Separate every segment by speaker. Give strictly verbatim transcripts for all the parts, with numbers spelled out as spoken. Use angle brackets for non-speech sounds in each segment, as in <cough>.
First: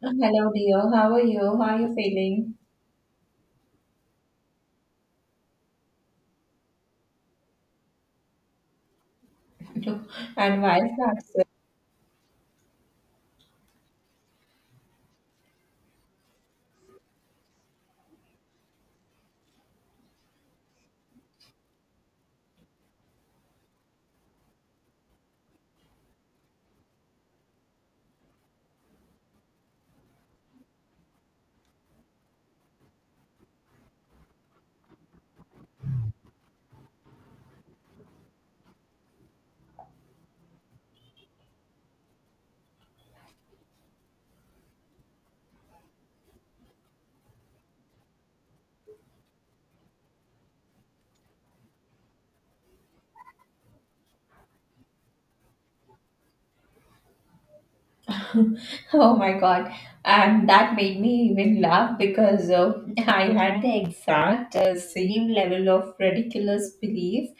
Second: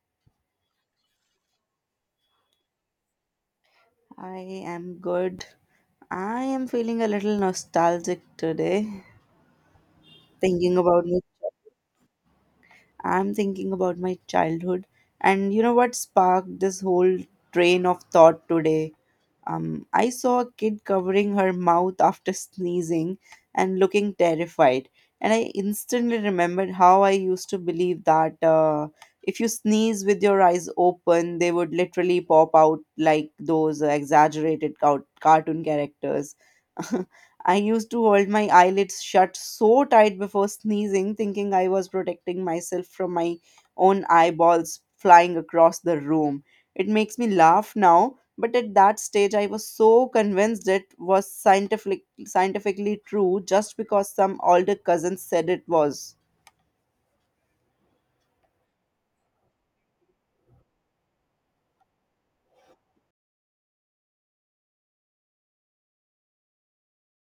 Speaker 1: Hello, dear. How are you? How are you feeling?
Speaker 2: I am good. I am feeling a little nostalgic today,
Speaker 1: <laughs> And
Speaker 2: thinking
Speaker 1: why is
Speaker 2: about my,
Speaker 1: that so?
Speaker 2: I'm thinking about my childhood. And you know what sparked this whole train of thought today? Um, I saw a kid covering her mouth after sneezing and looking terrified. And I instantly remembered how I used to believe that uh, if you sneeze with your eyes open, they would literally pop out like those exaggerated cow- cartoon characters. <laughs> I used to hold my eyelids shut so tight before sneezing, thinking I was protecting myself from my own eyeballs flying across the room. It makes me laugh now, but at that stage I was so convinced it was scientific, scientifically true just because some older cousins said it was.
Speaker 1: <laughs> Oh my God. And that made me even laugh because uh, I had the exact uh, same level of ridiculous belief,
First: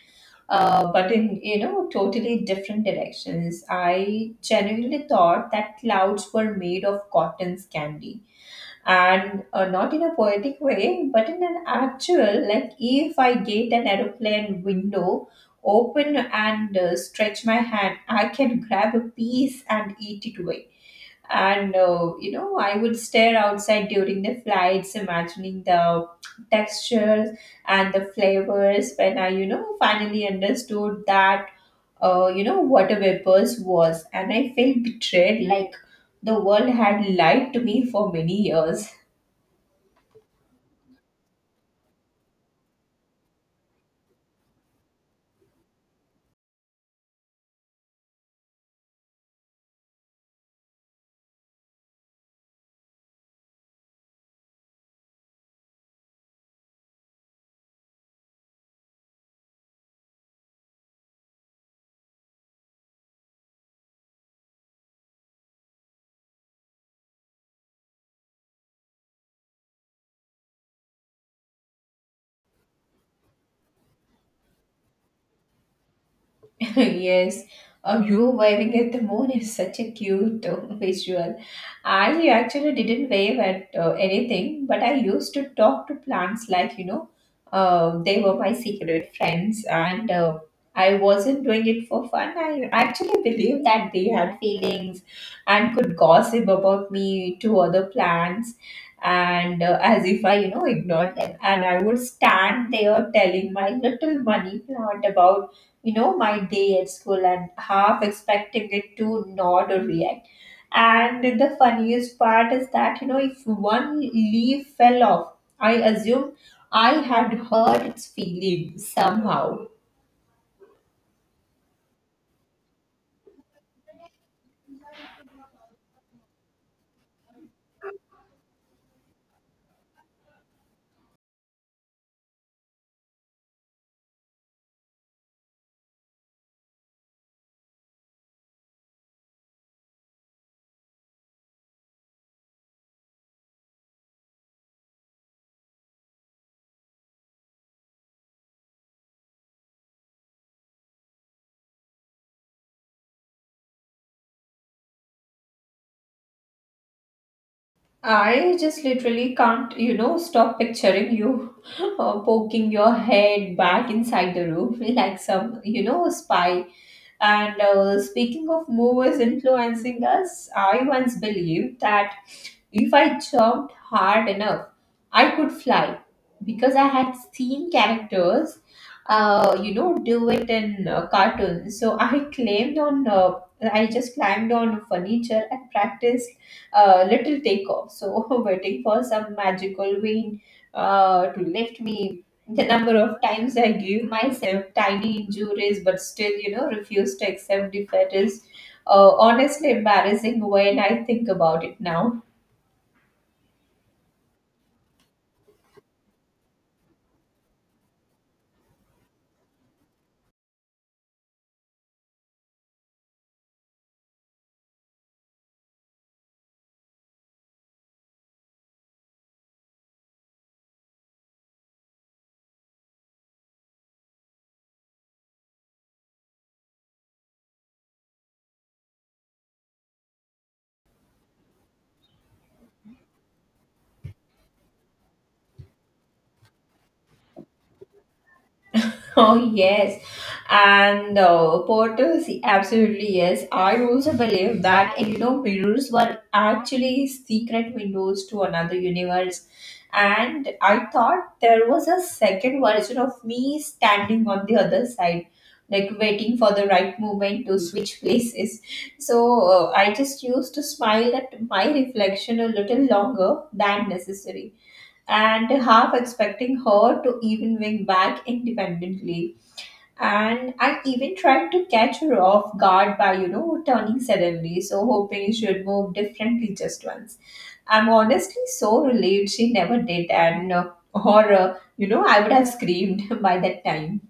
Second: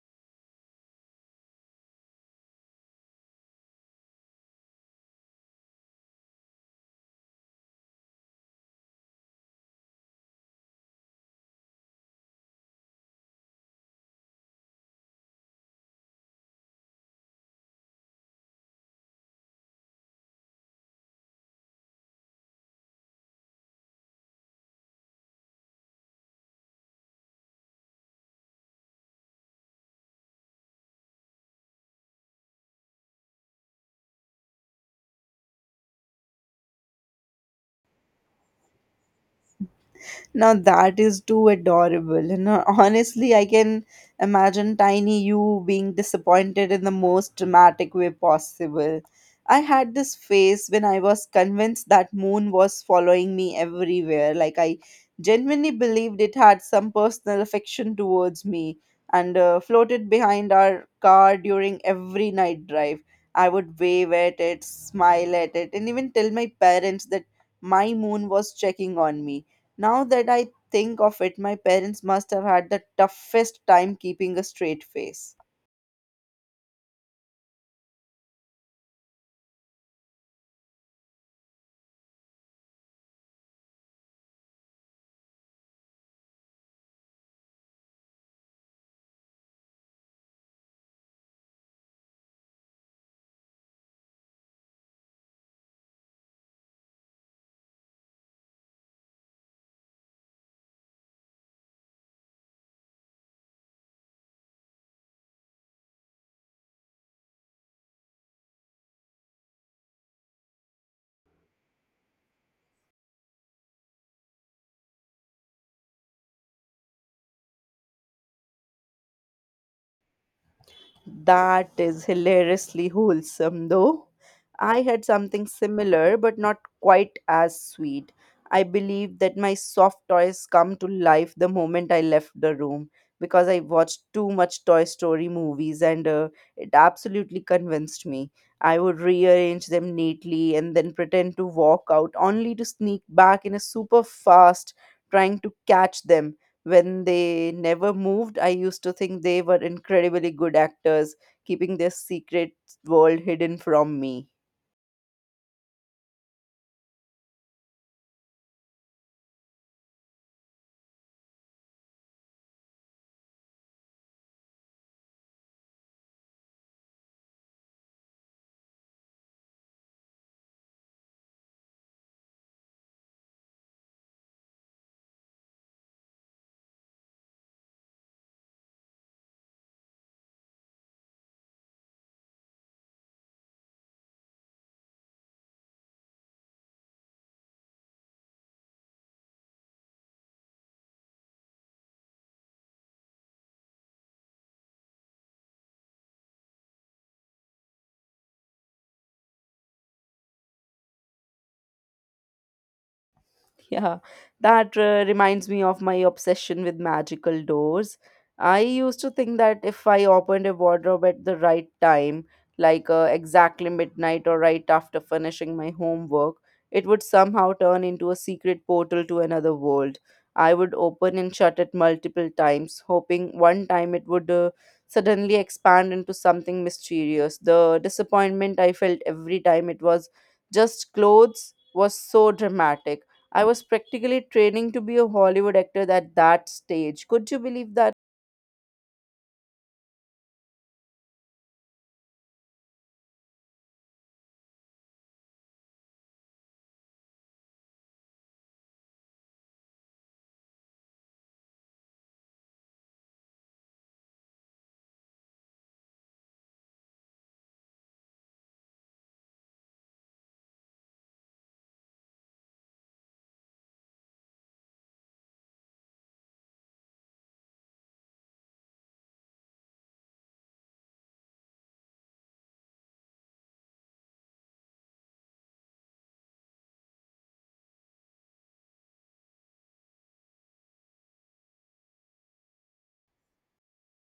Speaker 1: uh, but in, you know, totally different directions. I genuinely thought that clouds were made of cotton's candy and uh, not in a poetic way but in an actual, like, if I get an aeroplane window open and uh, stretch my hand I can grab a piece and eat it away. And uh, you know, I would stare outside during the flights imagining the textures and the flavors. When I, you know, finally understood that, uh, you know, what a vapors was, and I felt betrayed, like the world had lied to me for many years.
Speaker 2: Now that is too adorable. You know, <laughs> honestly, I can imagine tiny you being disappointed in the most dramatic way possible. I had this phase when I was convinced that moon was following me everywhere. Like I genuinely believed it had some personal affection towards me and uh, floated behind our car during every night drive. I would wave at it, smile at it, and even tell my parents that my moon was checking on me. Now that I think of it, my parents must have had the toughest time keeping a straight face.
Speaker 1: <laughs> Yes, uh, you waving at the moon is such a cute uh, <laughs> visual. I actually didn't wave at uh, anything, but I used to talk to plants, like, you know, uh, they were my secret friends, and uh, I wasn't doing it for fun. I actually believed that they had feelings and could gossip about me to other plants. And uh, as if I, you know, ignored them, and I would stand there telling my little money plant about, you know, my day at school and half expecting it to nod or react. And the funniest part is that, you know, if one leaf fell off, I assume I had hurt its feelings somehow.
Speaker 2: That is hilariously wholesome, though. I had something similar, but not quite as sweet. I believe that my soft toys come to life the moment I left the room because I watched too much Toy Story movies, and uh, it absolutely convinced me. I would rearrange them neatly and then pretend to walk out only to sneak back in a super fast, trying to catch them. When they never moved, I used to think they were incredibly good actors, keeping their secret world hidden from me.
Speaker 1: I just literally can't, you know, stop picturing you <laughs> uh, poking your head back inside the room <laughs> like some, you know, spy. And uh, speaking of movies influencing us, I once believed that if I jumped hard enough, I could fly because I had seen characters uh, you know, do it in uh, cartoons. So I climbed on, uh, I just climbed on furniture and practiced uh, little takeoff. So <laughs> waiting for some magical wind uh, to lift me. The number of times I gave myself tiny injuries, but still, you know, refused to accept defeat is uh, honestly embarrassing when I think about it now.
Speaker 2: <laughs> Yeah, that uh, reminds me of my obsession with magical doors. I used to think that if I opened a wardrobe at the right time, like uh, exactly midnight or right after finishing my homework, it would somehow turn into a secret portal to another world. I would open and shut it multiple times, hoping one time it would uh, suddenly expand into something mysterious. The disappointment I felt every time it was just clothes was so dramatic. I was practically training to be a Hollywood actor at that stage. Could you believe that?
Speaker 1: <laughs> Oh, yes. And uh, portals, absolutely yes. I also believe that, you know, mirrors were actually secret windows to another universe. And I thought there was a second version of me standing on the other side, like waiting for the right moment to switch places. So uh, I just used to smile at my reflection a little longer than necessary and half expecting her to even wing back independently. And I even tried to catch her off guard by, you know, turning suddenly, so hoping she would move differently just once. I'm honestly so relieved she never did, and uh, <laughs> or uh, you know, I would have screamed <laughs> by that time.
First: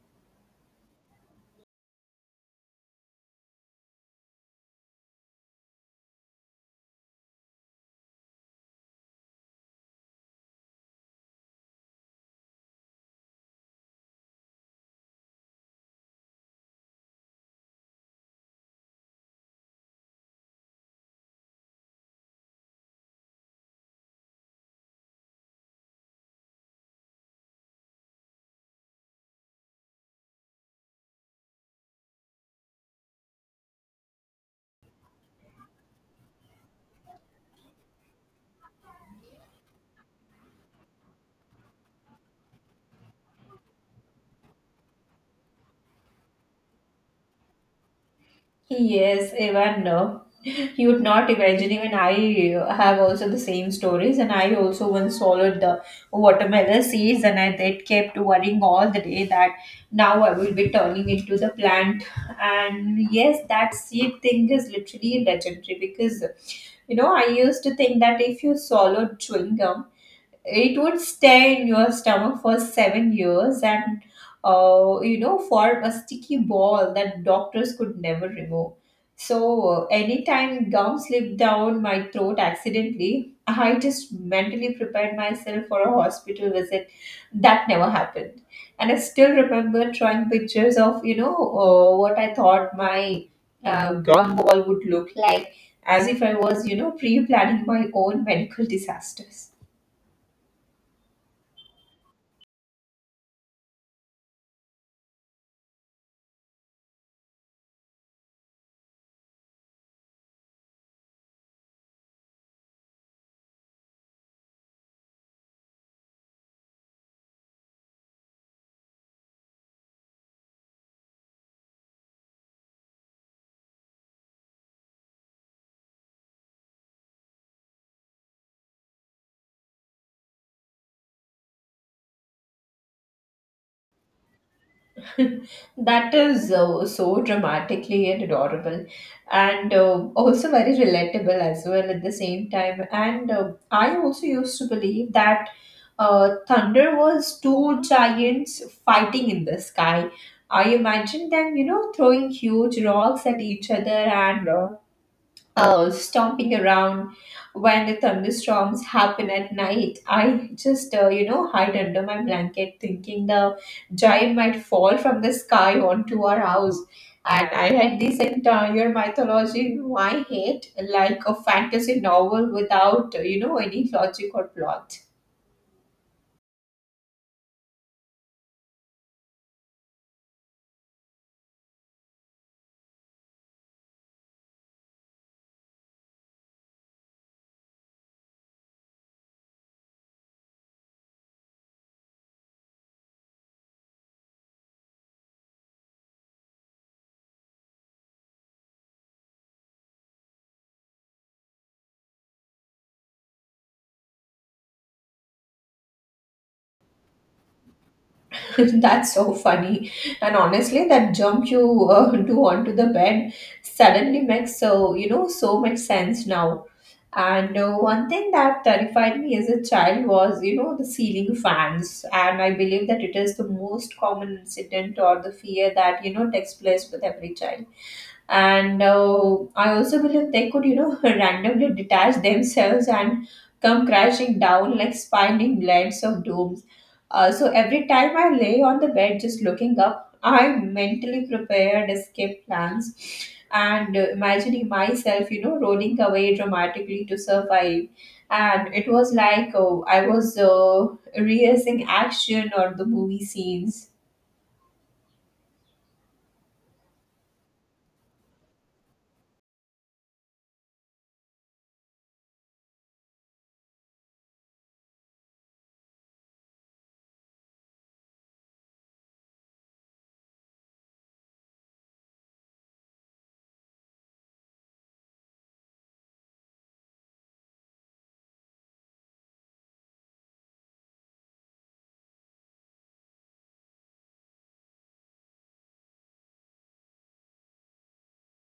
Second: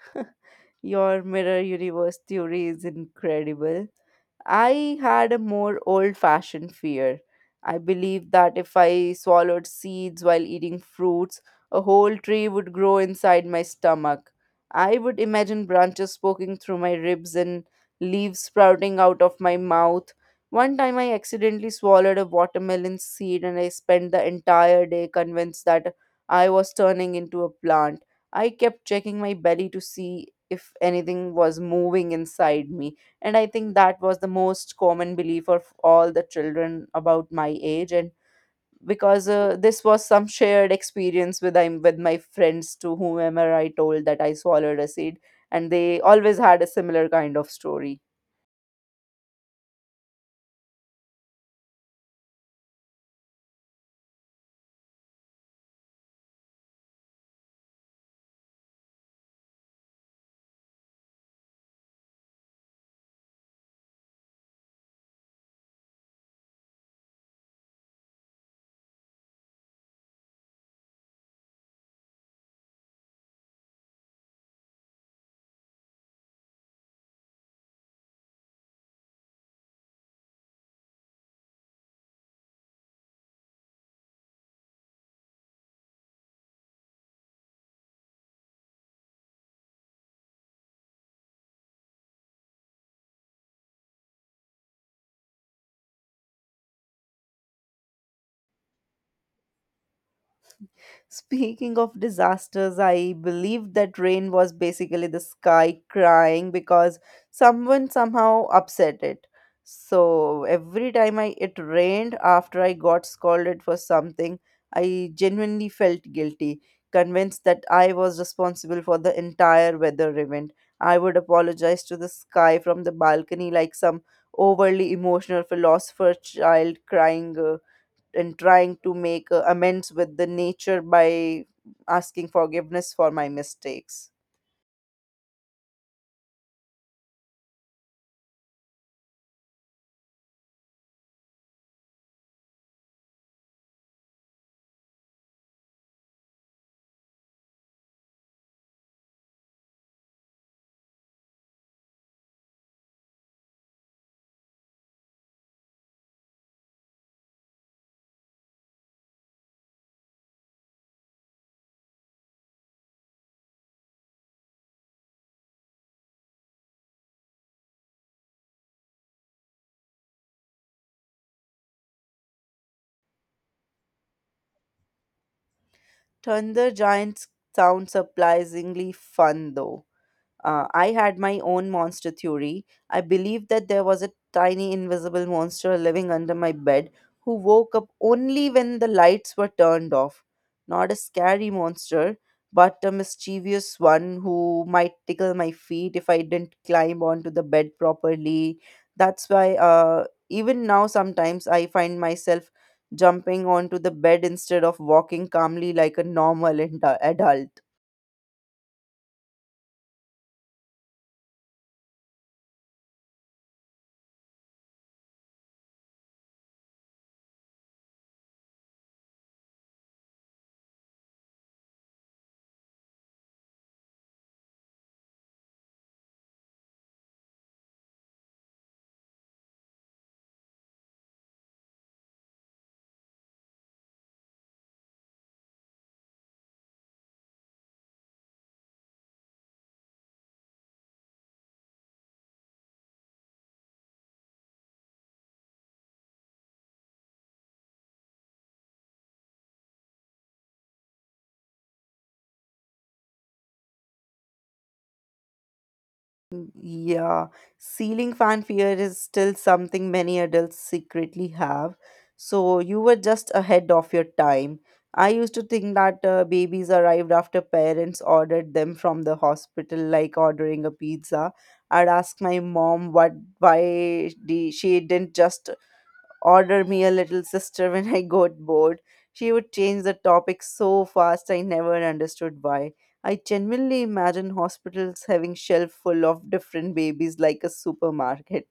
Speaker 2: <laughs> Your mirror universe theory is incredible. I had a more old fashioned fear. I believed that if I swallowed seeds while eating fruits, a whole tree would grow inside my stomach. I would imagine branches poking through my ribs and leaves sprouting out of my mouth. One time I accidentally swallowed a watermelon seed and I spent the entire day convinced that I was turning into a plant. I kept checking my belly to see if anything was moving inside me. And I think that was the most common belief of all the children about my age. And because uh, this was some shared experience with, I'm with my friends, to whomever I told that I swallowed a seed, and they always had a similar kind of story.
Speaker 1: Yes, even no. You would not imagine, even I have also the same stories, and I also once swallowed the watermelon seeds, and I that kept worrying all the day that now I will be turning into the plant. And yes, that seed thing is literally legendary because, you know, I used to think that if you swallowed chewing gum, it would stay in your stomach for seven years and uh, you know, form a sticky ball that doctors could never remove. So uh, anytime gum slipped down my throat accidentally, I just mentally prepared myself for a hospital visit that never happened. And I still remember drawing pictures of, you know, uh, what I thought my uh, gum ball would look like, as if I was, you know, pre-planning my own medical disasters.
Speaker 2: Speaking of disasters, I believe that rain was basically the sky crying because someone somehow upset it. So every time I it rained after I got scolded for something, I genuinely felt guilty, convinced that I was responsible for the entire weather event. I would apologize to the sky from the balcony like some overly emotional philosopher child, crying uh, and trying to make uh, amends with the nature by asking forgiveness for my mistakes.
Speaker 1: <laughs> That is uh, so dramatically and adorable, and uh, also very relatable as well at the same time. And uh, I also used to believe that uh, thunder was two giants fighting in the sky. I imagined them, you know, throwing huge rocks at each other and uh, uh, stomping around when the thunderstorms happen at night. I just, uh, you know, hide under my blanket thinking the giant might fall from the sky onto our house. And I had this entire mythology in my head, like a fantasy novel without, uh, you know, any logic or plot.
Speaker 2: Thunder Giants sound surprisingly fun though. Uh, I had my own monster theory. I believed that there was a tiny invisible monster living under my bed who woke up only when the lights were turned off. Not a scary monster, but a mischievous one who might tickle my feet if I didn't climb onto the bed properly. That's why, uh, even now, sometimes I find myself jumping onto the bed instead of walking calmly like a normal ad- adult.
Speaker 1: <laughs> That's so funny. And honestly, that jump you uh, do onto the bed suddenly makes so, you know, so much sense now. And uh, one thing that terrified me as a child was, you know, the ceiling fans. And I believe that it is the most common incident or the fear that, you know, takes place with every child. And uh, I also believe they could, you know, <laughs> randomly detach themselves and come crashing down like spinning blades of dooms. Uh, so every time I lay on the bed just looking up, I mentally prepared escape plans and uh, imagining myself, you know, rolling away dramatically to survive. And it was like, oh, I was uh, rehearsing action or the movie scenes.
Speaker 2: Yeah, ceiling fan fear is still something many adults secretly have. So you were just ahead of your time. I used to think that uh, babies arrived after parents ordered them from the hospital, like ordering a pizza. I'd ask my mom what, why di- she didn't just order me a little sister when I got bored. She would change the topic so fast I never understood why. I genuinely imagine hospitals having shelf full of different babies like a supermarket.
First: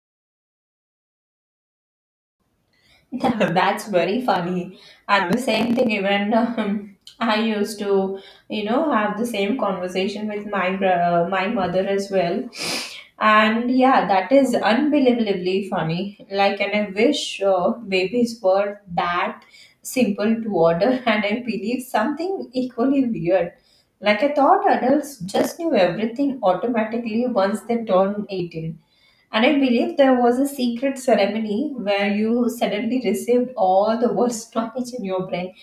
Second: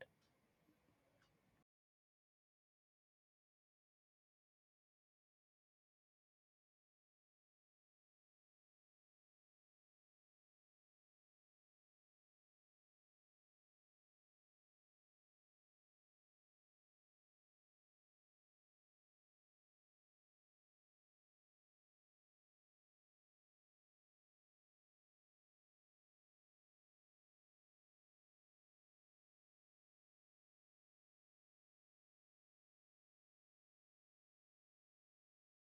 Speaker 1: <laughs> Yeah, that's very funny. And the same thing, even um, I used to, you know, have the same conversation with my bro- my mother as well. And yeah, that is unbelievably funny. Like, and I wish uh, babies were that simple to order. <laughs> And I believe something equally weird. Like, I thought adults just knew everything automatically once they turned eighteen. And I believe there was a secret ceremony where you suddenly received all the worst knowledge in your brain.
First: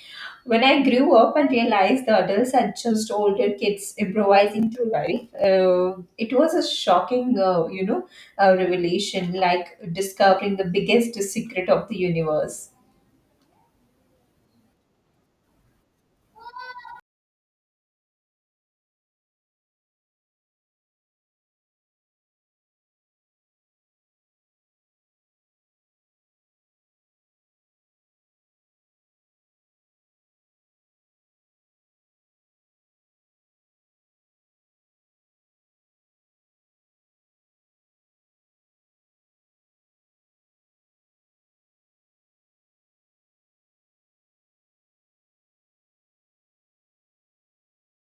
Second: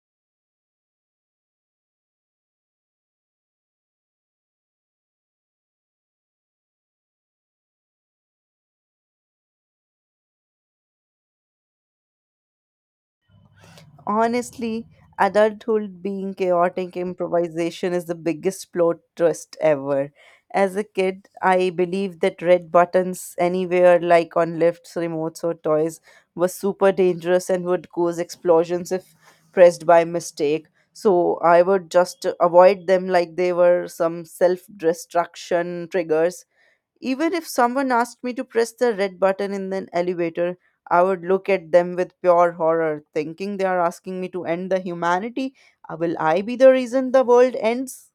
Speaker 1: When I grew up and realized the adults had just older kids improvising through life, uh, it was a shocking, uh, you know, uh, revelation, like discovering the biggest secret of the universe.
Speaker 2: Honestly, adulthood being chaotic improvisation is the biggest plot twist ever. As a kid, I believed that red buttons anywhere, like on lifts, remotes, or toys, were super dangerous and would cause explosions if pressed by mistake. So I would just avoid them like they were some self destruction triggers. Even if someone asked me to press the red button in an elevator, I would look at them with pure horror, thinking they are asking me to end the humanity. Uh, Will I be the reason the world ends?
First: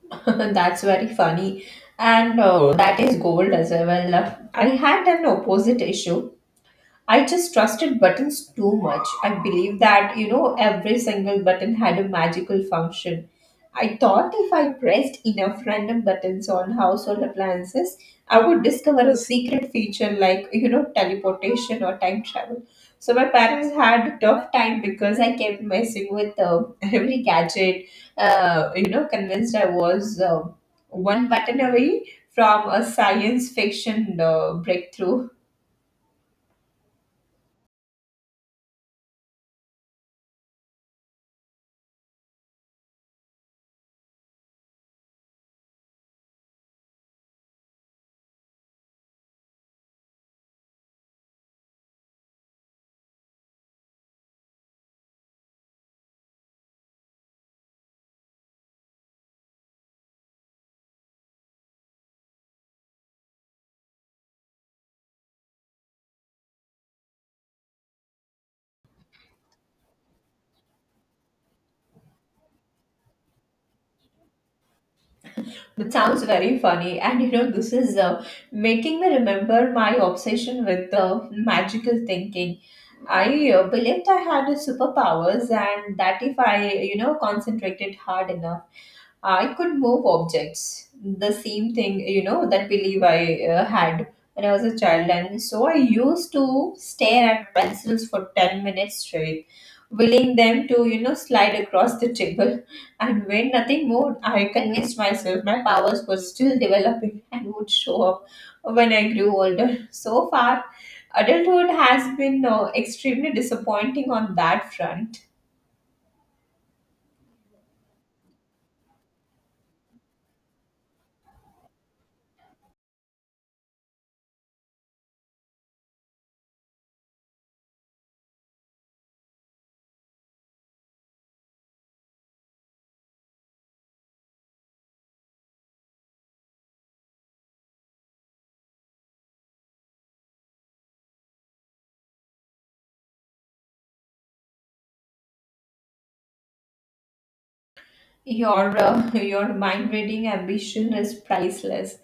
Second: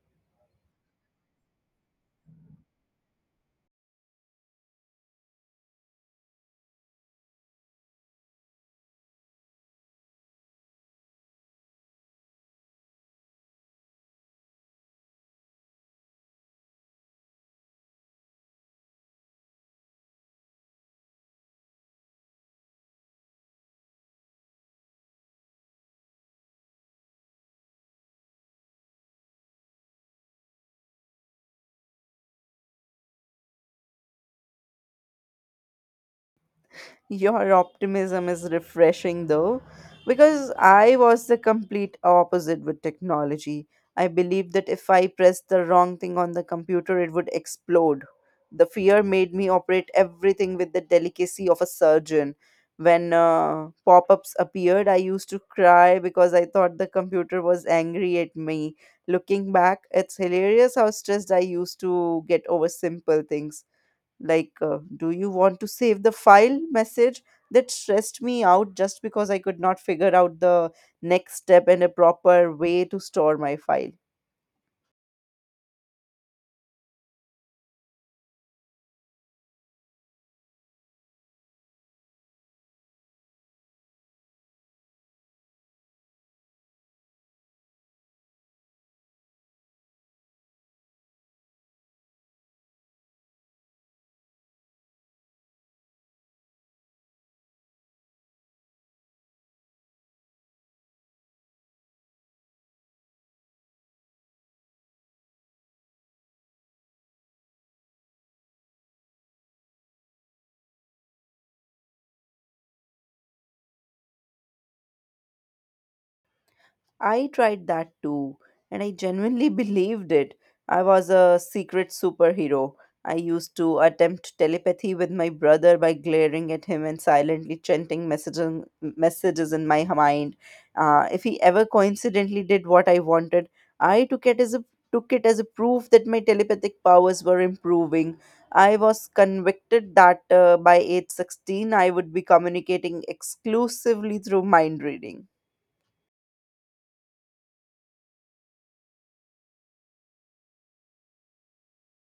Speaker 1: <laughs> That's very funny. And uh, that is gold as well. I had an opposite issue. I just trusted buttons too much. I believed that, you know, every single button had a magical function. I thought if I pressed enough random buttons on household appliances, I would discover a secret feature like, you know, teleportation or time travel. So my parents had a tough time because I kept messing with uh, <laughs> every gadget, uh, you know, convinced I was uh, one button away from a science fiction uh, breakthrough.
Speaker 2: Your optimism is refreshing though, because I was the complete opposite with technology. I believed that if I pressed the wrong thing on the computer, it would explode. The fear made me operate everything with the delicacy of a surgeon. When uh, pop ups appeared, I used to cry because I thought the computer was angry at me. Looking back, it's hilarious how stressed I used to get over simple things like, uh, do you want to save the file message, that stressed me out just because I could not figure out the next step and a proper way to store my file.
Speaker 1: That sounds very funny, and, you know, this is uh, making me remember my obsession with uh, magical thinking. I uh, believed I had superpowers, and that if I, you know, concentrated hard enough, I could move objects. The same thing, you know, that belief I uh, had when I was a child. And so I used to stare at pencils for ten minutes straight, willing them to, you know, slide across the table. And when nothing moved, I convinced myself my powers were still developing and would show up when I grew older. So far, adulthood has been uh, extremely disappointing on that front.
Speaker 2: I tried that too, and I genuinely <laughs> believed it. I was a secret superhero. I used to attempt telepathy with my brother by glaring at him and silently chanting messages, messages in my mind. Uh, if he ever coincidentally did what I wanted, I took it as a took it as a proof that my telepathic powers were improving. I was convicted that uh, by age sixteen I would be communicating exclusively through mind reading.
Speaker 1: Your uh, <laughs> your mind reading ambition is priceless.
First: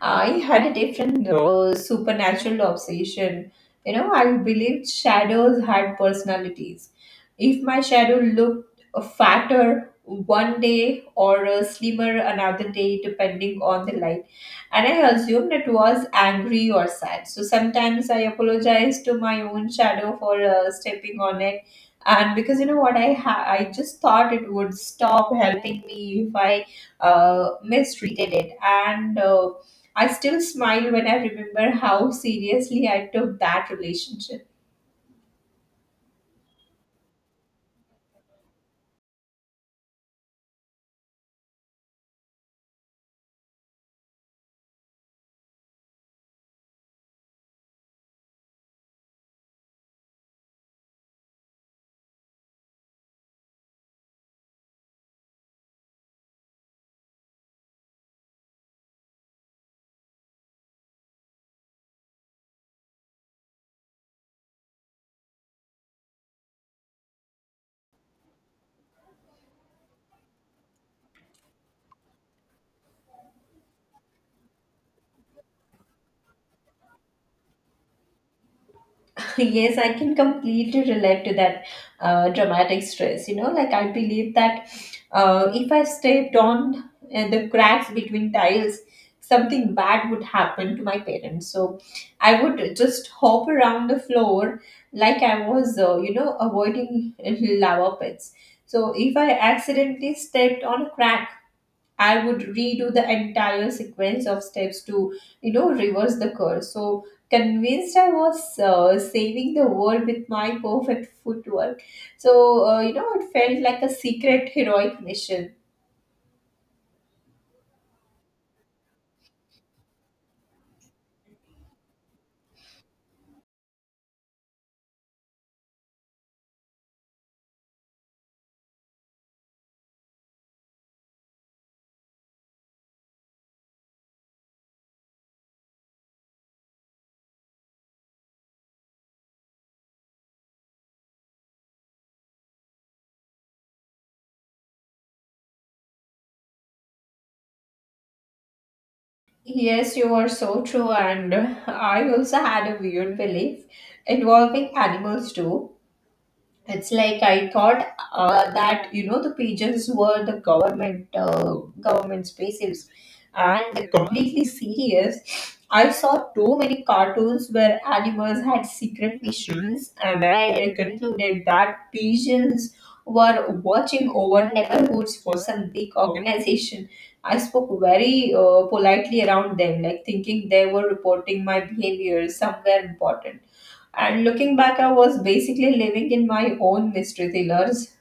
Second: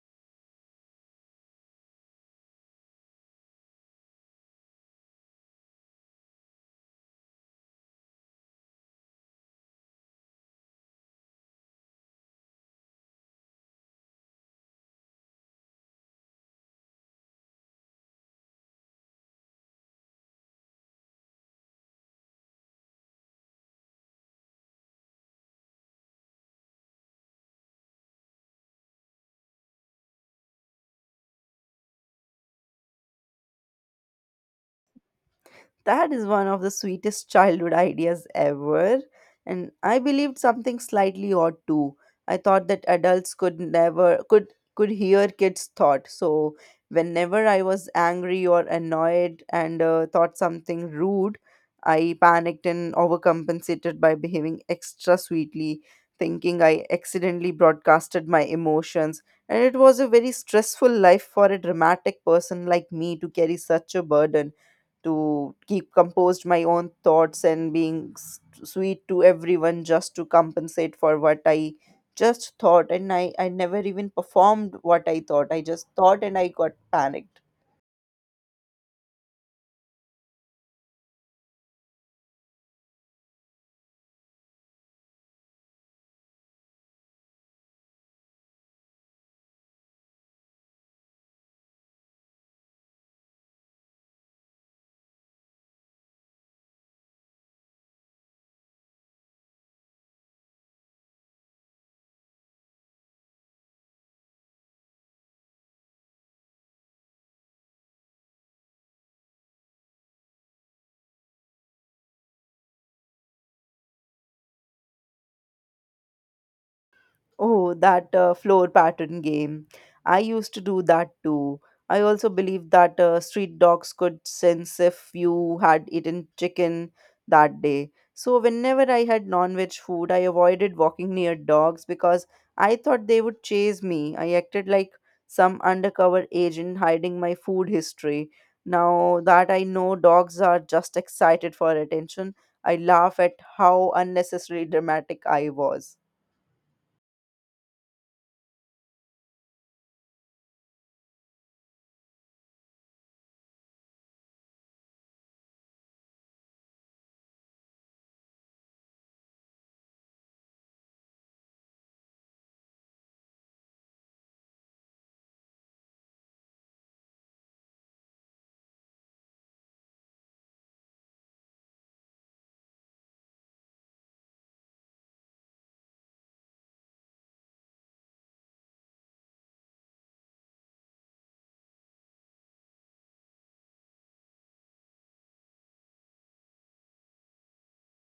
Speaker 1: I had a different uh, supernatural obsession. You know, I believed shadows had personalities. If my shadow looked uh, fatter one day or uh, slimmer another day, depending on the light, and I assumed it was angry or sad. So sometimes I apologize to my own shadow for uh, stepping on it. And because, you know what, I ha- I just thought it would stop helping me if I uh, mistreated it. And uh, I still smile when I remember how seriously I took that relationship.
Speaker 2: That is one of the sweetest childhood ideas ever. And I believed something slightly odd too. I thought that adults could never could could hear kids' thought. So whenever I was angry or annoyed and uh, thought something rude, I panicked and overcompensated by behaving extra sweetly, thinking I accidentally broadcasted my emotions. And it was a very stressful life for a dramatic person like me to carry such a burden, to keep composed my own thoughts and being s- sweet to everyone just to compensate for what I just thought. And I, I never even performed what I thought. I just thought and I got panicked.
Speaker 1: <laughs> Yes, I can completely relate to that uh, dramatic stress. You know, like I believe that uh, if I stepped on uh, the cracks between tiles, something bad would happen to my parents. So I would just hop around the floor like I was, uh, you know, avoiding uh, lava pits. So if I accidentally stepped on a crack, I would redo the entire sequence of steps to, you know, reverse the curse. So convinced I was uh, saving the world with my perfect footwork. So, uh, you know, it felt like a secret heroic mission.
Speaker 2: Oh, that uh, floor pattern game. I used to do that too. I also believed that uh, street dogs could sense if you had eaten chicken that day. So, whenever I had non veg food, I avoided walking near dogs because I thought they would chase me. I acted like some undercover agent hiding my food history. Now that I know dogs are just excited for attention, I laugh at how unnecessarily dramatic I was.
Speaker 1: Yes, you are so true, and <laughs> I also had a weird belief involving animals too. It's like I thought uh, that, you know, the pages were the government uh, government spaces, and completely serious. I saw too many cartoons where animals had secret missions, and I concluded that pigeons were watching over neighborhoods for some big organization. I spoke very uh, politely around them, like thinking they were reporting my behavior somewhere important. And looking back, I was basically living in my own mystery thrillers.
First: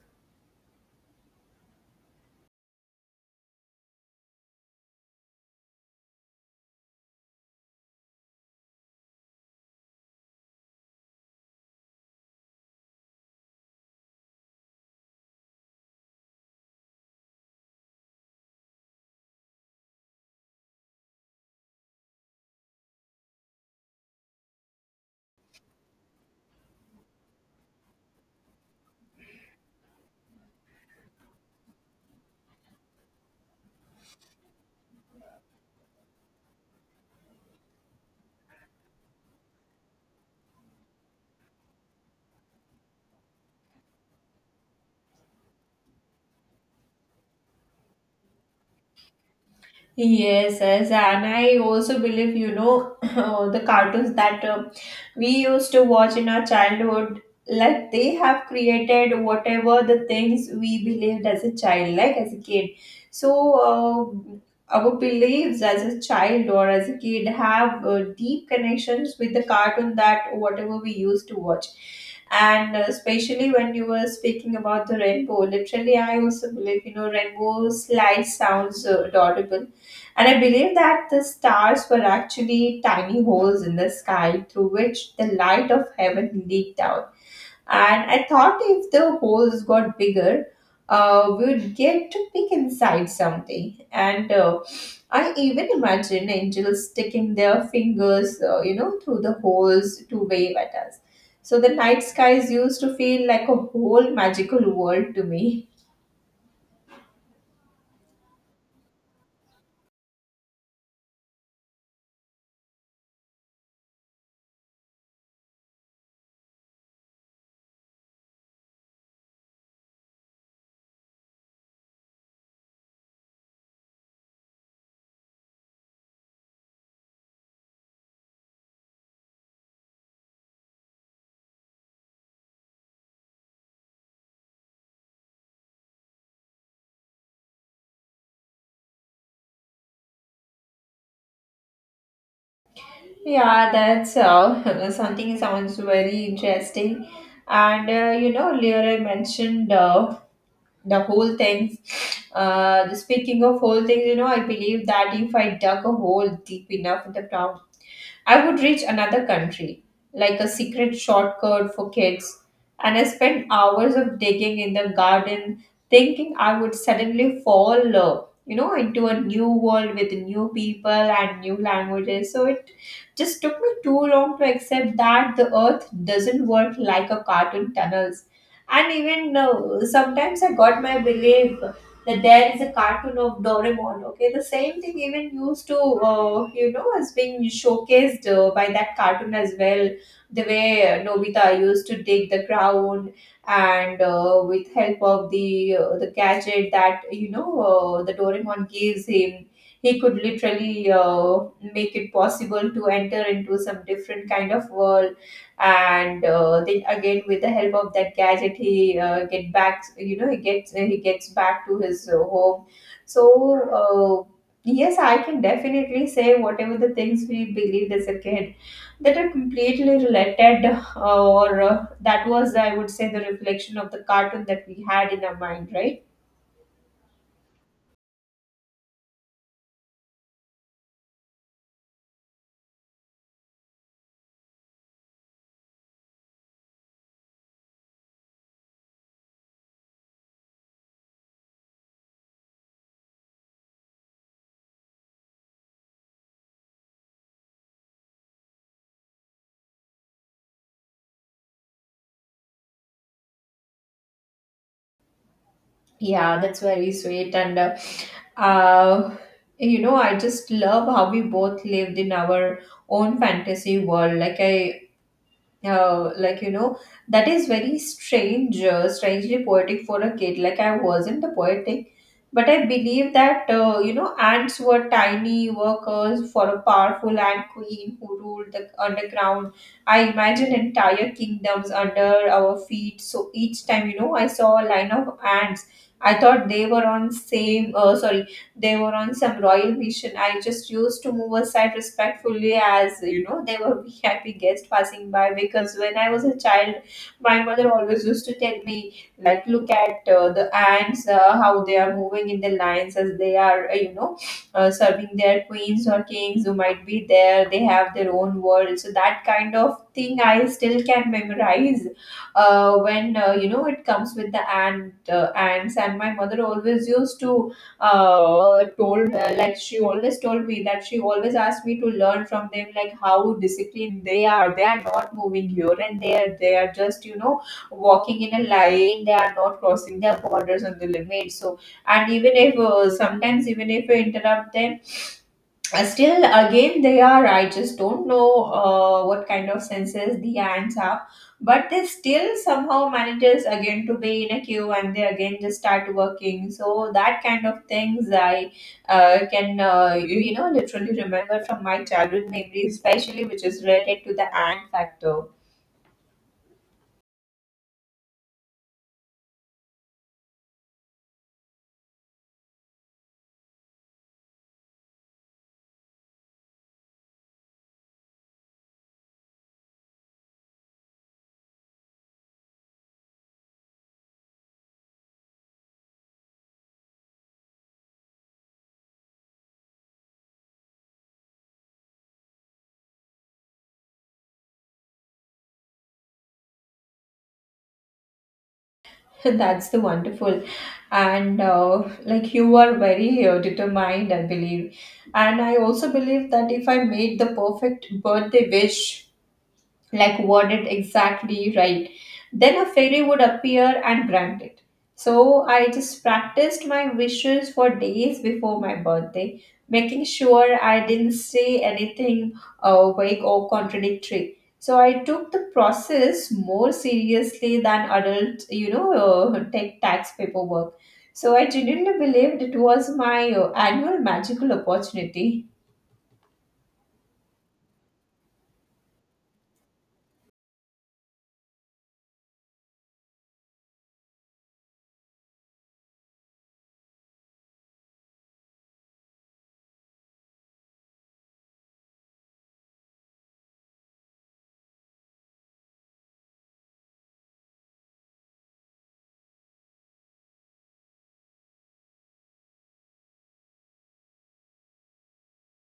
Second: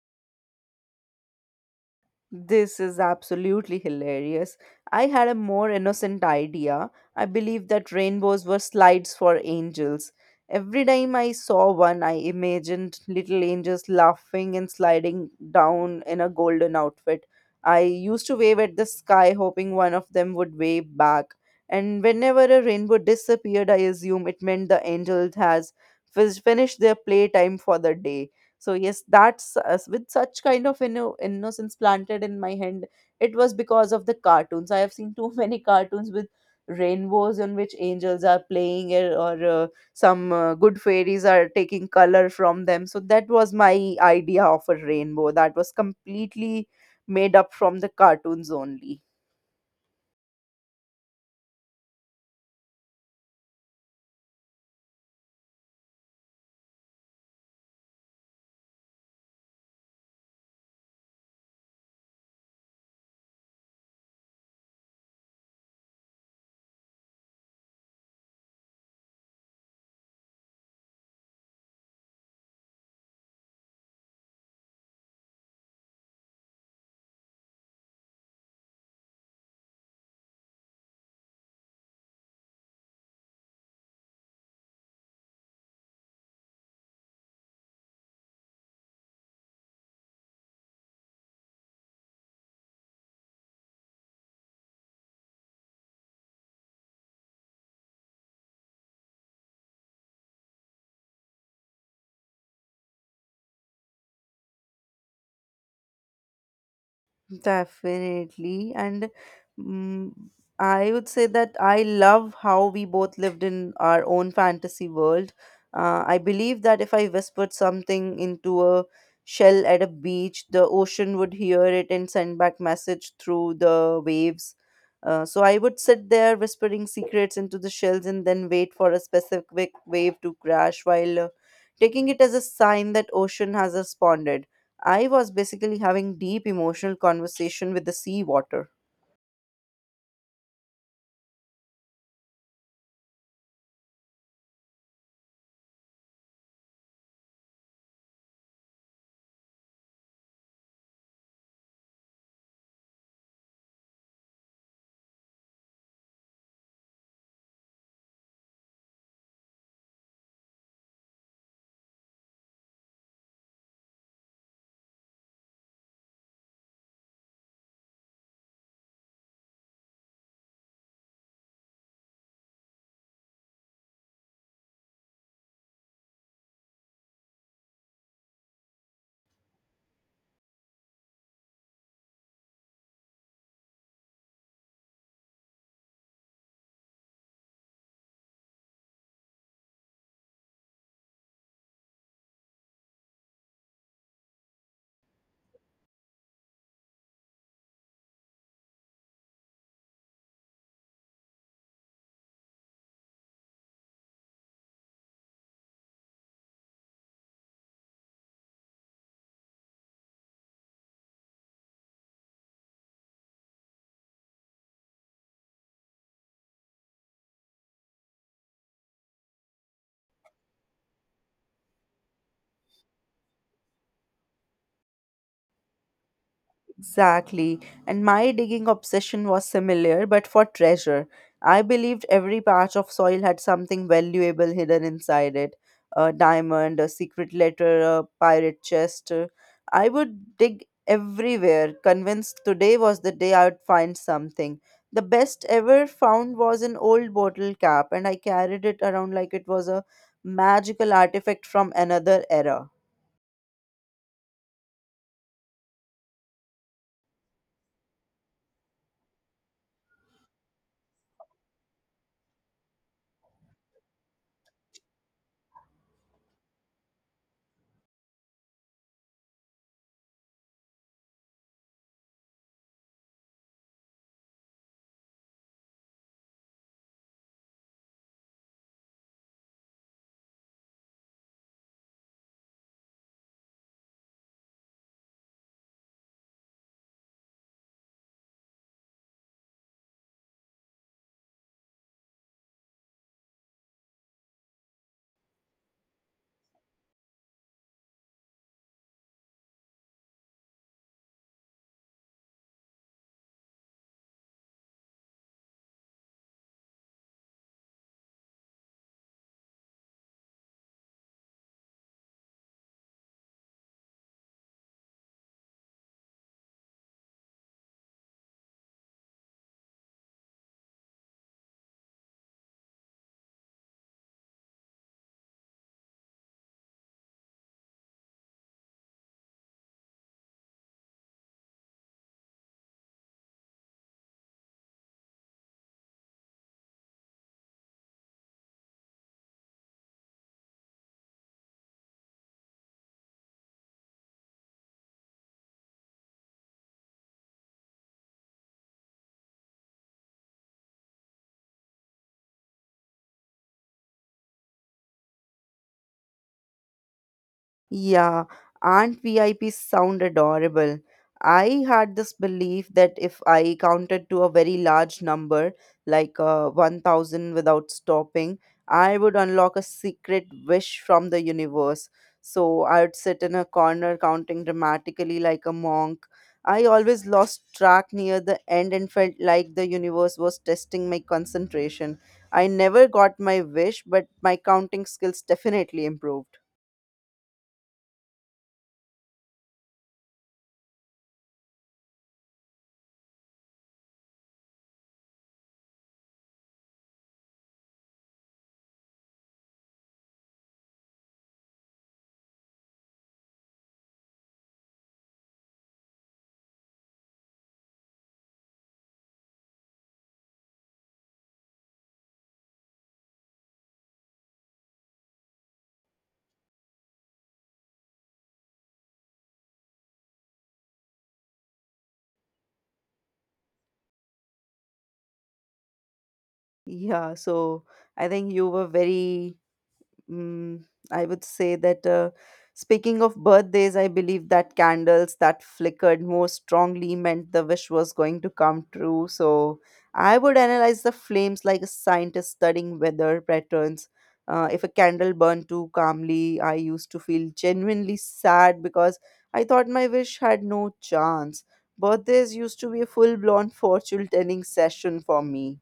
Speaker 2: This is absolutely hilarious. I had a more innocent idea. I believed that rainbows were slides for angels. Every time I saw one, I imagined little angels laughing and sliding down in a golden outfit. I used to wave at the sky, hoping one of them would wave back. And whenever a rainbow disappeared, I assume it meant the angel has fis- finished their playtime for the day. So yes, that's uh, with such kind of inno- innocence planted in my hand. It was because of the cartoons I have seen, too <laughs> many cartoons with rainbows in which angels are playing it, or uh, some uh, good fairies are taking color from them. So that was my idea of a rainbow, that was completely made up from the cartoons only.
Speaker 1: Yes, yes, and I also believe, you know, <coughs> <clears throat> the cartoons that uh, we used to watch in our childhood, like they have created whatever the things we believed as a child, like as a kid. So uh, our beliefs as a child or as a kid have uh, deep connections with the cartoon that whatever we used to watch. And uh, especially when you were speaking about the rainbow, literally, I also believe, you know, rainbow slide sounds uh, adorable, and I believe that the stars were actually tiny holes in the sky through which the light of heaven leaked out. And I thought if the holes got bigger, uh, we would get to peek inside someday. And uh, I even imagine angels sticking their fingers, uh, you know, through the holes to wave at us. So the night skies used to feel like a whole magical world to me. <laughs>
Speaker 2: Definitely. And mm, I would say that I love how we both lived in our own fantasy world. Uh, I believe that if I whispered something into a shell at a beach, the ocean would hear it and send back message through the waves. Uh, so I would sit there whispering secrets into the shells and then wait for a specific wave to crash while uh, taking it as a sign that ocean has responded. I was basically having deep emotional conversation with the sea water.
Speaker 1: Yeah, that's uh, <laughs> something sounds very interesting. And uh, you know, earlier I mentioned uh, the whole thing. Uh, the speaking of whole things, you know, I believe that if I dug a hole deep enough in the ground, I would reach another country, like a secret shortcut for kids, and I spent hours of digging in the garden, thinking I would suddenly fall, uh, you know, into a new world with new people and new languages. So it just took me too long to accept that the earth doesn't work like a cartoon tunnels. And even uh, sometimes I got my belief that there is a cartoon of Doraemon. Okay, the same thing even used to uh, you know is being showcased uh, by that cartoon as well. The way uh, Nobita used to dig the ground and uh, with help of the uh, the gadget that you know uh, the Doraemon gives him. He could literally uh, make it possible to enter into some different kind of world, and uh, then again with the help of that gadget he uh, get back you know he gets uh, he gets back to his uh, home. So uh, yes, I can definitely say whatever the things we believed as a kid, that are completely related, uh, or uh, that was, I would say, the reflection of the cartoon that we had in our mind, right?
Speaker 2: Exactly. And my digging obsession was similar, but for treasure. I believed every patch of soil had something valuable hidden inside it, a diamond, a secret letter, a pirate chest. I would dig everywhere, convinced today was the day I would find something. The best ever found was an old bottle cap, and I carried it around like it was a magical artifact from another era.
Speaker 1: Yeah, that's very sweet. And uh, uh, you know, I just love how we both lived in our own fantasy world. Like i uh, like you know that is very strange uh, strangely poetic for a kid. Like, I wasn't the poetic, but I believe that uh, you know ants were tiny workers for a powerful ant queen who ruled the underground. I imagine entire kingdoms under our feet, so each time, you know, I saw a line of ants, I thought they were on same uh, sorry they were on some royal mission. I just used to move aside respectfully, as you know, they were <laughs> V I P guests passing by, because when I was a child, my mother always used to tell me, like, look at uh, the ants, uh, how they are moving in the lines as they are, uh, you know uh, serving their queens or kings who might be there. They have their own world. So that kind of thing I still can memorize uh, when uh, you know it comes with the ant uh, ants. And my mother always used to uh, told uh, like she always told me that she always asked me to learn from them, like how disciplined they are. They are not moving here and they are they are just, you know, walking in a line. They are not crossing their borders on the limit. So, and even if uh, sometimes, even if we interrupt them, uh, still again they are, I just don't know uh, what kind of senses the ants have, but they still somehow manages again to be in a queue, and they again just start working. So that kind of things i uh, can uh, you, you know literally remember from my childhood memory, especially which is related to the ant factor.
Speaker 2: Yeah, and V I Ps sound adorable. I had this belief that if I counted to a very large number, like uh, one thousand without stopping, I would unlock a secret wish from the universe. So I would sit in a corner counting dramatically like a monk. I always lost track near the end and felt like the universe was testing my concentration. I never got my wish, but my counting skills definitely improved.
Speaker 1: <laughs> That's the wonderful. And uh, like, you are very uh, determined, I believe. And I also believe that if I made the perfect birthday wish, like worded exactly right, then a fairy would appear and grant it. So I just practiced my wishes for days before my birthday, making sure I didn't say anything uh, vague or contradictory. So I took the process more seriously than adult, you know, uh, tech tax paperwork. So I genuinely believed it was my uh, annual magical opportunity.
Speaker 2: Yeah, so I think you were very, mm, I would say that uh, speaking of birthdays, I believe that candles that flickered more strongly meant the wish was going to come true. So I would analyze the flames like a scientist studying weather patterns. Uh, if a candle burned too calmly, I used to feel genuinely sad because I thought my wish had no chance. Birthdays used to be a full blown fortune telling session for me.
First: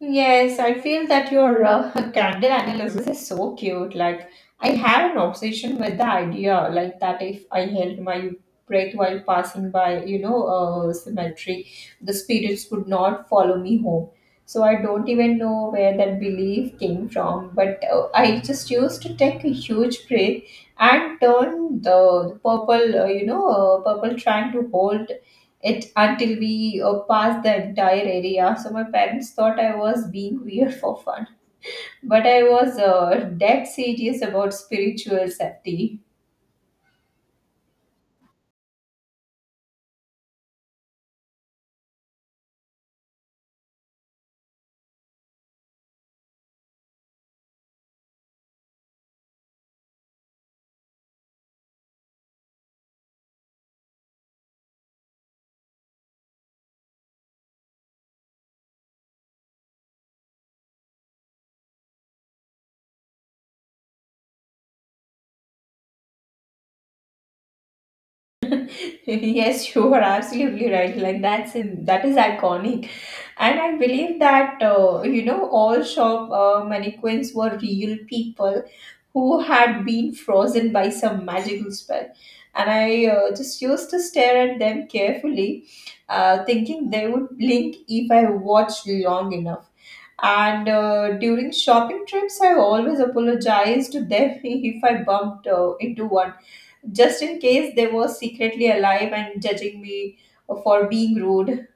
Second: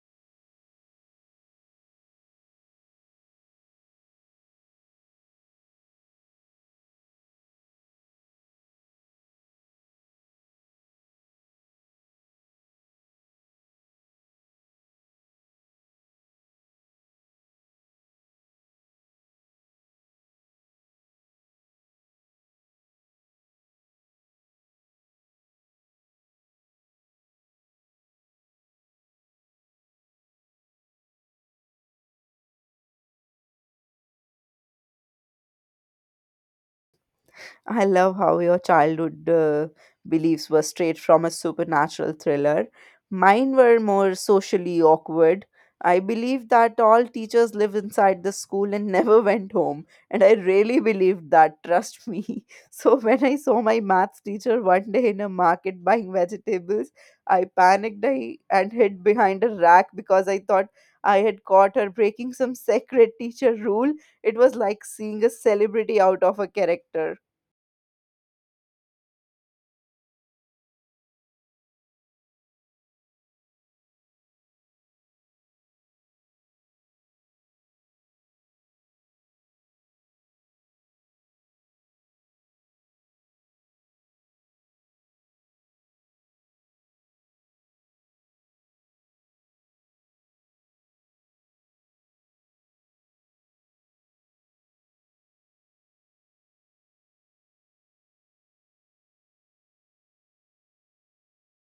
Speaker 1: Yes, I feel that your uh, <laughs> candle analysis is so cute. Like, I have an obsession with the idea, like that if I held my breath while passing by, you know, a cemetery, the spirits would not follow me home. So I don't even know where that belief came from, but uh, I just used to take a huge breath and turn the, the purple, uh, you know, uh, purple, trying to hold it until we uh, passed the entire area. So my parents thought I was being weird for fun, but I was uh, dead serious about spiritual safety.
Speaker 2: I love how your childhood uh, beliefs were straight from a supernatural thriller. Mine were more socially awkward. I believed that all teachers live inside the school and <laughs> never went home, and I really believed that, trust me. <laughs> So, when I saw my maths teacher one day in a market buying vegetables, I panicked I, and hid behind a rack because I thought I had caught her breaking some <laughs> sacred teacher rule. It was like seeing a celebrity out of a character.
Speaker 1: <laughs> Yes, you are absolutely right. Like, that's in, that is iconic. And I believe that, uh, you know, all shop uh, mannequins were real people who had been frozen by some magical spell. And I uh, just used to stare at them carefully, uh, thinking they would blink if I watched long enough. And uh, during shopping trips, I always apologized to them <laughs> if I bumped uh, into one, just in case they were secretly alive and judging me for being rude.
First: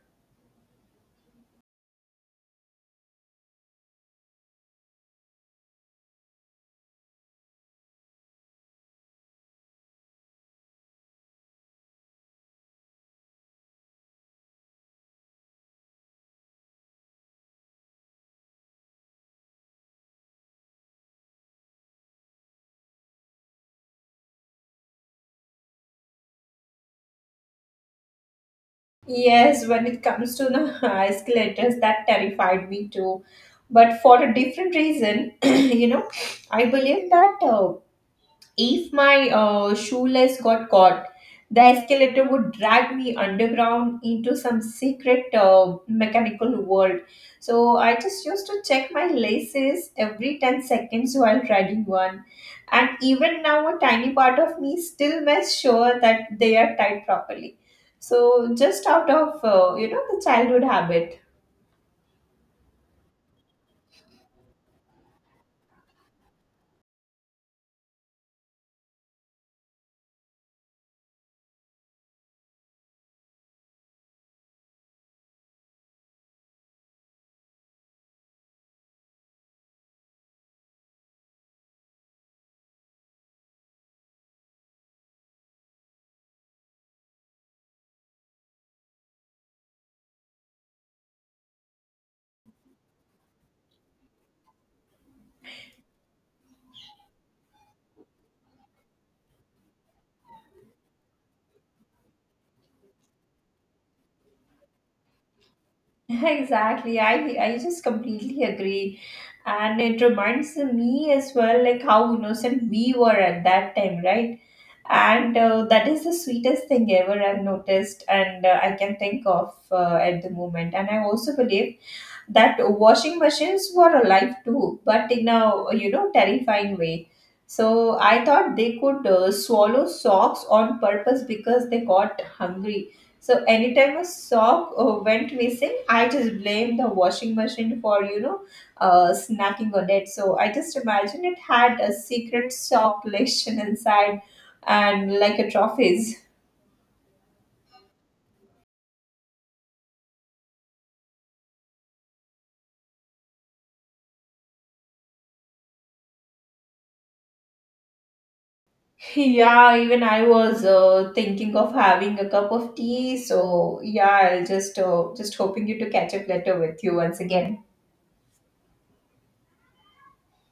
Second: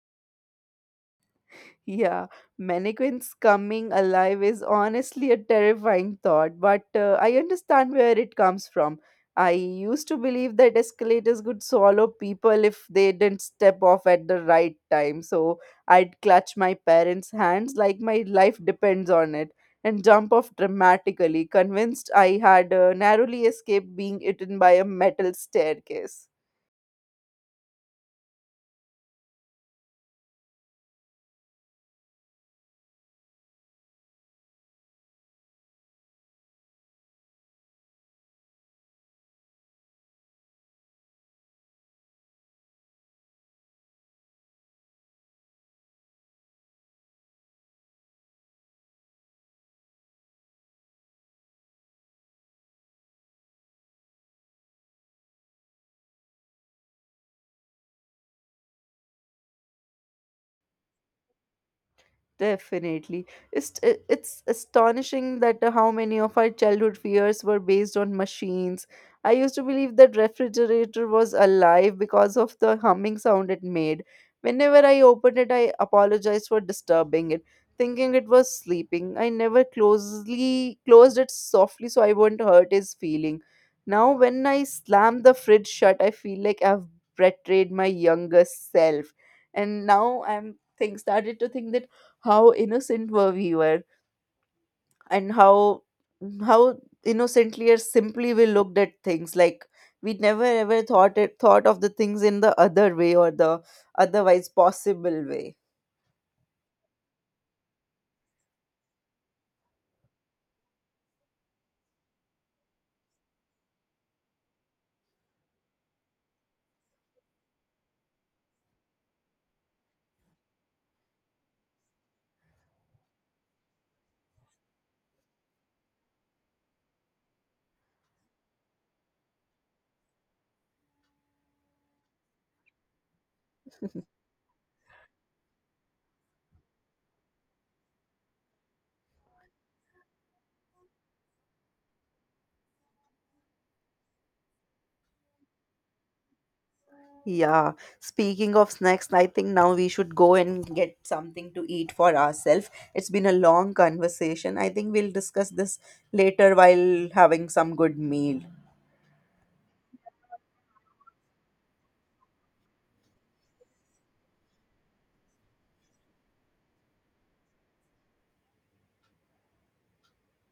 Speaker 2: Yeah, mannequins coming alive is honestly a terrifying thought, but uh, I understand where it comes from. I used to believe that escalators could swallow people if they didn't step off at the right time, so I'd clutch my parents' hands like my life depends on it and jump off dramatically, convinced I had uh, narrowly escaped being eaten by a metal staircase.
Speaker 1: Yes, when it comes to the <laughs> escalators, that terrified me too. But for a different reason, <clears throat> you know, I believe that uh, if my uh, shoelace got caught, the escalator would drag me underground into some secret uh, mechanical world. So I just used to check my laces every ten seconds while riding one. And even now, a tiny part of me still makes sure that they are tied properly. So just out of, uh, you know, the childhood habit.
Speaker 2: Definitely. It's it's astonishing that uh, how many of our childhood fears were based on machines. I used to believe that refrigerator was alive because of the humming sound it made. Whenever I opened it, I apologized for disturbing it, thinking it was sleeping. I never closely closed it softly so I wouldn't hurt his feeling. Now when I slam the fridge shut, I feel like I've betrayed my younger self. And now I'm think started to think that how innocent were we were and how how innocently or simply we looked at things, like we never ever thought it thought of the things in the other way or the otherwise possible way.
Speaker 1: <laughs> Exactly. I I just completely agree. And it reminds me as well, like how innocent we were at that time, right? And uh, that is the sweetest thing ever I've noticed, and uh, I can think of uh, at the moment. And I also believe that washing machines were alive too, but in a, you know, terrifying way. So I thought they could uh, swallow socks on purpose because they got hungry. So anytime a sock uh, went missing, I just blamed the washing machine for, you know, uh, snacking on it. So I just imagine it had a secret sock collection <laughs> inside, and like a trophies. <laughs>
Speaker 2: Yeah, speaking of snacks, I think now we should go and get something to eat for ourselves. It's been a long conversation. I think we'll discuss this later while having some good meal.
Speaker 1: Yeah, even I was uh, thinking of having a cup of tea. So yeah, I'll just uh, just hoping you to catch up later with you once again.